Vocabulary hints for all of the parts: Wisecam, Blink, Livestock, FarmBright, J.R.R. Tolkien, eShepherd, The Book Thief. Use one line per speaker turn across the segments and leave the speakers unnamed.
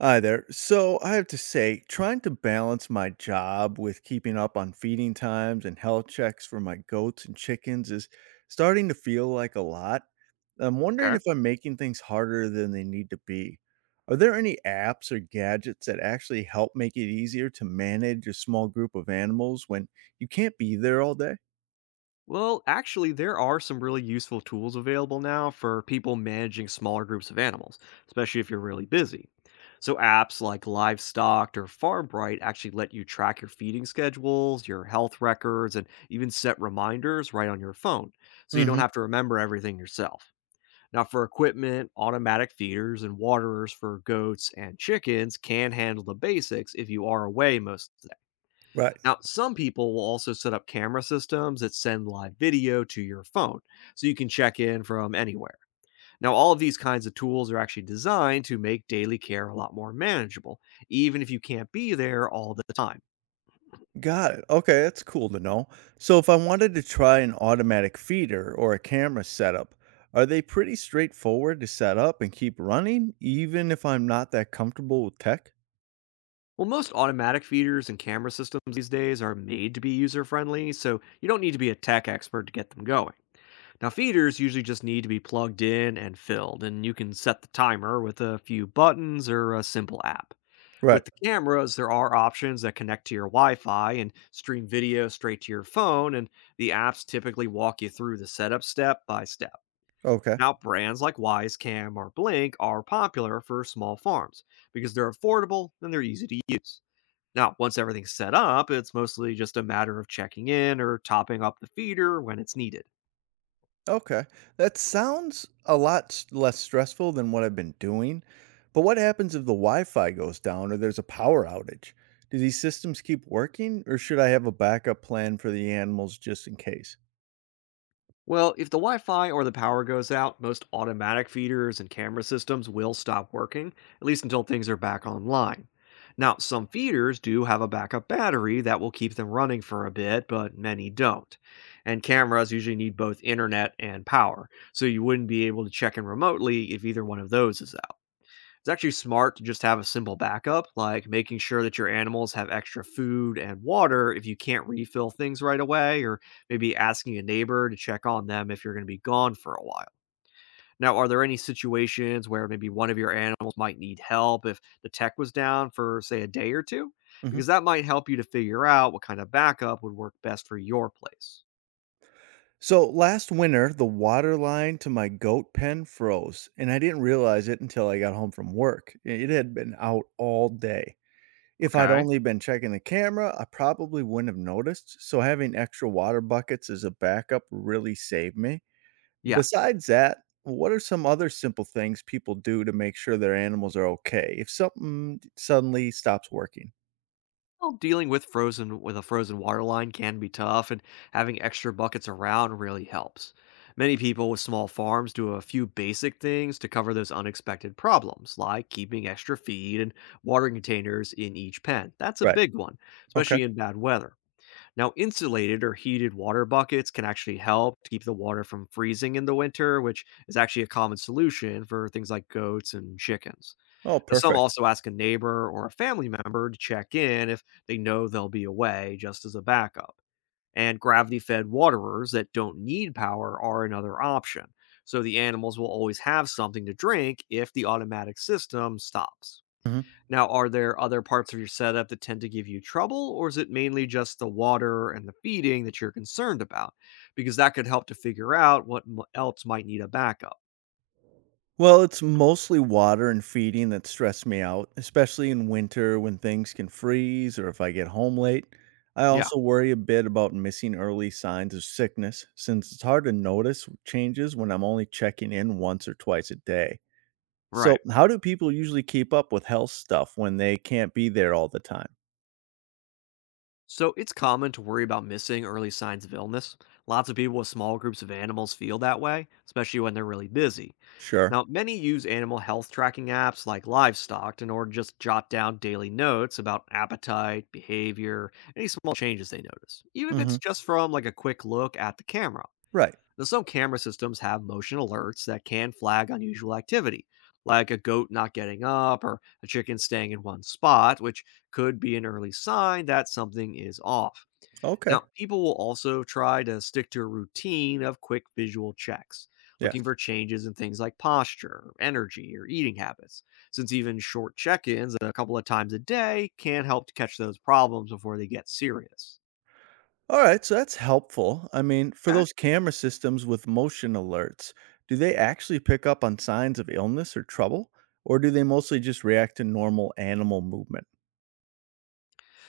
Hi there. So I have to say, trying to balance my job with keeping up on feeding times and health checks for my goats and chickens is starting to feel like a lot. I'm wondering
Okay.
if I'm making things harder than they need to be. Are there any apps or gadgets that actually help make it easier to manage a small group of animals when you can't be there all day?
Well, actually, there are some really useful tools available now for people managing smaller groups of animals, especially if you're really busy. So, apps like Livestock or FarmBright actually let you track your feeding schedules, your health records, and even set reminders right on your phone, so you don't
Hmm.
have to remember everything yourself. Now, for equipment, automatic feeders and waterers for goats and chickens can handle the basics if you are away most.
Right.
Now, some people will also set up camera systems that send live video to your phone so you can check in from anywhere. Now, all of these kinds of tools are actually designed to make daily care a lot more manageable, even if you can't be there all the time.
Got it. Okay, that's cool to know. So, if I wanted to try an automatic feeder or a camera setup, are they pretty straightforward to set up and keep running, even if I'm not that comfortable with tech?
Well, most automatic feeders and camera systems these days are made to be user friendly, so you don't need to be a tech expert to get them going. Now, feeders usually just need to be plugged in and filled, and you can set the timer with a few buttons or a simple app.
Right.
With the cameras, there are options that connect to your Wi Fi and stream video straight to your phone, and the apps typically walk you through the setup step by step.
Okay.
Now, brands like Wisecam or Blink are popular for small farms because they're affordable and they're easy to use. Now, once everything's set up, it's mostly just a matter of checking in or topping up the feeder when it's needed.
Okay. That sounds a lot less stressful than what I've been doing. But what happens if the Wi Fi goes down or there's a power outage? Do these systems keep working, or should I have a backup plan for the animals just in case?
Well, if the Wi Fi or the power goes out, most automatic feeders and camera systems will stop working, at least until things are back online. Now, some feeders do have a backup battery that will keep them running for a bit, but many don't. And cameras usually need both internet and power, so you wouldn't be able to check in remotely if either one of those is out. It's actually smart to just have a simple backup, like making sure that your animals have extra food and water if you can't refill things right away, or maybe asking a neighbor to check on them if you're going to be gone for a while. Now, are there any situations where maybe one of your animals might need help if the tech was down for, say, a day or two? Because that might help you to figure out what kind of backup would work best for your place.
So last winter, the water line to my goat pen froze, and I didn't realize it until I got home from work. It had been out all day. If I'd
Okay.
only been checking the camera, I probably wouldn't have noticed. So having extra water buckets as a backup really saved me.
Yeah.
Besides that, what are some other simple things people do to make sure their animals are okay if something suddenly stops working?
Well, dealing with frozen with a frozen water line can be tough, and having extra buckets around really helps. Many people with small farms do a few basic things to cover those unexpected problems, like keeping extra feed and water containers in each pen. That's a
Right.
big one,
Okay.
especially in bad weather. Now, insulated or heated water buckets can actually help to keep the water from freezing in the winter, which is actually a common solution for things like goats and chickens.
Oh,
Now, some
perfect.
also ask a neighbor or a family member to check in if they know they'll be away, just as a backup. And gravity fed waterers that don't need power are another option, so the animals will always have something to drink if the automatic system stops.
Mm-hmm.
Now, are there other parts of your setup that tend to give you trouble, or is it mainly just the water and the feeding that you're concerned about? Because that could help to figure out what else might need a backup.
Well, it's mostly water and feeding that stress me out, especially in winter when things can freeze or if I get home late. I
Yeah,
also worry a bit about missing early signs of sickness since it's hard to notice changes when I'm only checking in once or twice a day. So,
right.
how do people usually keep up with health stuff when they can't be there all the time?
So it's common to worry about missing early signs of illness. Lots of people with small groups of animals feel that way, especially when they're really busy.
Sure.
Now, many use animal health tracking apps like Livestock in order to just jot down daily notes about appetite, behavior, any small changes they notice, even if it's
Mhm.
just from like a quick look at the camera.
Right.
Now, some camera systems have motion alerts that can flag unusual activity, like a goat not getting up or a chicken staying in one spot, which could be an early sign that something is off.
Okay.
Now, people will also try to stick to a routine of quick visual checks, looking
Yes.
for changes in things like posture, energy, or eating habits, since even short check ins a couple of times a day can help to catch those problems before they get serious.
Alright, so that's helpful. I mean, for
Okay.
those camera systems with motion alerts, do they actually pick up on signs of illness or trouble, or do they mostly just react to normal animal movement?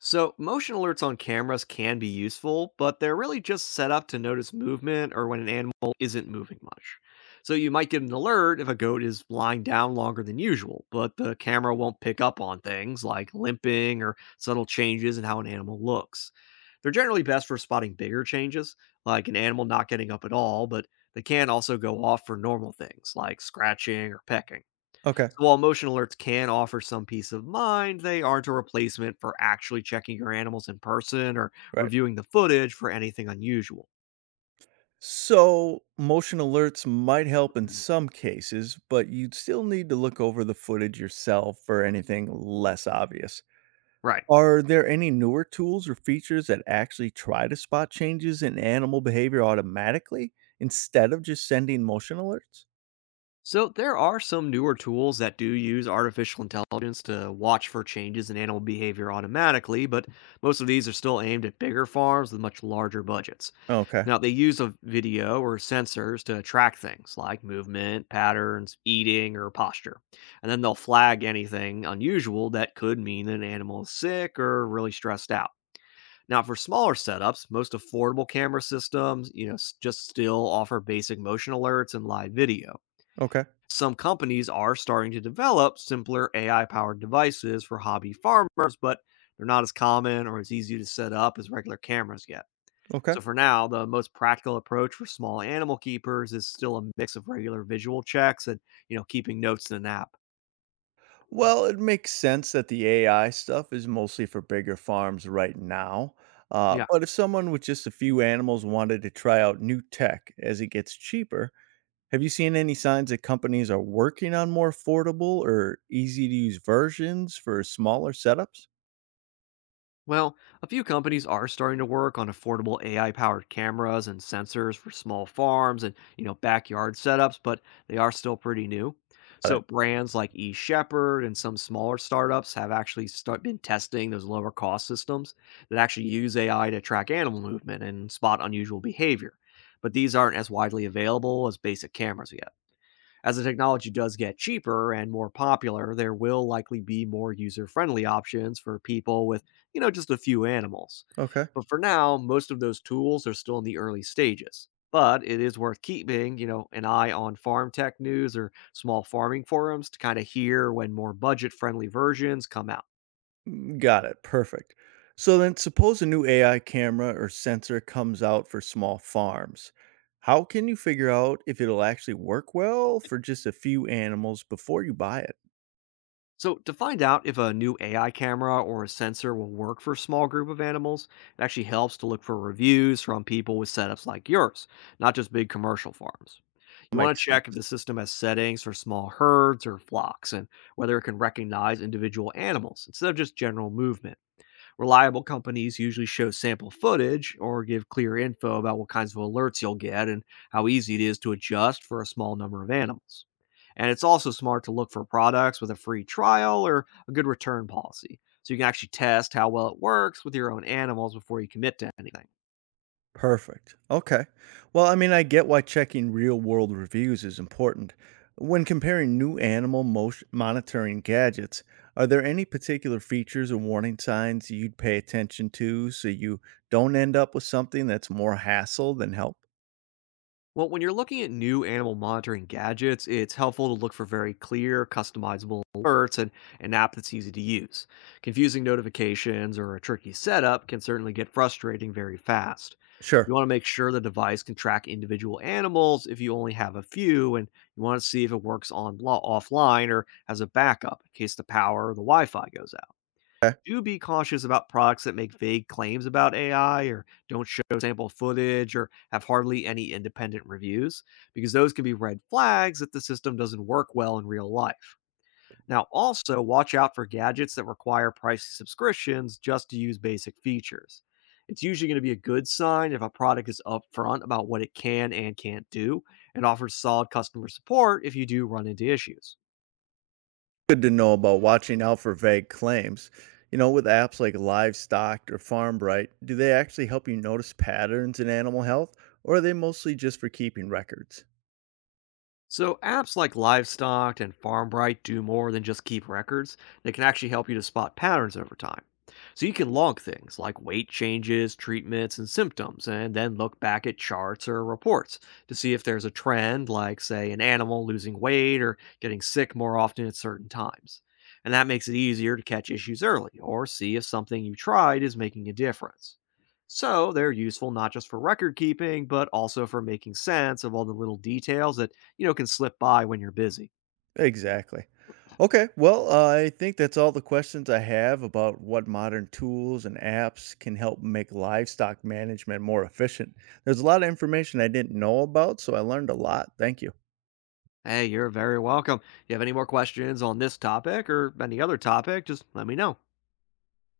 So, motion alerts on cameras can be useful, but they're really just set up to notice movement or when an animal isn't moving much. So, you might get an alert if a goat is lying down longer than usual, but the camera won't pick up on things like limping or subtle changes in how an animal looks. They're generally best for spotting bigger changes, like an animal not getting up at all, but they can also go off for normal things like scratching or pecking.
Okay,
So while emotional alerts can offer some peace of mind, they aren't a replacement for actually checking your animals in person or
right.
reviewing the footage for anything unusual.
So, motion alerts might help in some cases, but you'd still need to look over the footage yourself for anything less obvious.
Right.
Are there any newer tools or features that actually try to spot changes in animal behavior automatically instead of just sending motion alerts?
So there are some newer tools that do use artificial intelligence to watch for changes in animal behavior automatically, but most of these are still aimed at bigger farms with much larger budgets.
Okay.
Now, they use a video or sensors to track things like movement, patterns, eating, or posture. And then they'll flag anything unusual that could mean an animal is sick or really stressed out. Now, for smaller setups, most affordable camera systems, just still offer basic motion alerts and live video.
Okay.
Some companies are starting to develop simpler AI-powered devices for hobby farmers, but they're not as common or as easy to set up as regular cameras yet.
Okay.
So for now, the most practical approach for small animal keepers is still a mix of regular visual checks and, keeping notes in an app.
Well, it makes sense that the AI stuff is mostly for bigger farms right now. Uh,
Yeah.
but if someone with just a few animals wanted to try out new tech as it gets cheaper, have you seen any signs that companies are working on more affordable or easy to use versions for smaller setups?
Well, a few companies are starting to work on affordable AI-powered cameras and sensors for small farms and, backyard setups, but they are still pretty new.
Got
So
it.
brands like eShepherd and some smaller startups have been testing those lower cost systems that actually use AI to track animal movement and spot unusual behavior. But these aren't as widely available as basic cameras yet. As the technology does get cheaper and more popular, there will likely be more user-friendly options for people with, just a few animals.
Okay.
But for now, most of those tools are still in the early stages. But it is worth keeping, an eye on farm tech news or small farming forums to kind of hear when more budget-friendly versions come out.
Got it. Perfect. So then, suppose a new AI camera or sensor comes out for small farms. How can you figure out if it'll actually work well for just a few animals before you buy it?
So, to find out if a new AI camera or a sensor will work for a small group of animals, it actually helps to look for reviews from people with setups like yours, not just big commercial farms. You want
Makes
to
sense.
check if the system has settings for small herds or flocks and whether it can recognize individual animals instead of just general movement. Reliable companies usually show sample footage or give clear info about what kinds of alerts you'll get and how easy it is to adjust for a small number of animals. And it's also smart to look for products with a free trial or a good return policy so you can actually test how well it works with your own animals before you commit to anything.
Perfect. Okay. Well, I mean, I get why checking real world reviews is important. When comparing new animal motion monitoring gadgets, are there any particular features or warning signs you'd pay attention to so you don't end up with something that's more hassle than help?
Well, when you're looking at new animal monitoring gadgets, it's helpful to look for very clear, customizable alerts and an app that's easy to use. Confusing notifications or a tricky setup can certainly get frustrating very fast. You
Sure.
want to make sure the device can track individual animals if you only have a few, and you want to see if it works on offline or has a backup in case the power or the Wi-Fi goes out.
Okay.
Do be cautious about products that make vague claims about AI or don't show sample footage or have hardly any independent reviews, because those can be red flags that the system doesn't work well in real life. Now, also watch out for gadgets that require pricey subscriptions just to use basic features. It's usually going to be a good sign if a product is upfront about what it can and can't do and offers solid customer support if you do run into issues.
Good to know about watching out for vague claims. You know, with apps like Livestock or FarmBright, do they actually help you notice patterns in animal health, or are they mostly just for keeping records?
So, apps like Livestock and FarmBright do more than just keep records. They can actually help you to spot patterns over time. So, you can log things like weight changes, treatments, and symptoms, and then look back at charts or reports to see if there's a trend, like, say, an animal losing weight or getting sick more often at certain times. And that makes it easier to catch issues early or see if something you tried is making a difference. So, they're useful not just for record keeping, but also for making sense of all the little details that can slip by when you're busy.
Exactly. Okay, well, I think that's all the questions I have about what modern tools and apps can help make livestock management more efficient. There's a lot of information I didn't know about, so I learned a lot. Thank you.
Hey, you're very welcome. If you have any more questions on this topic or any other topic, just let me know.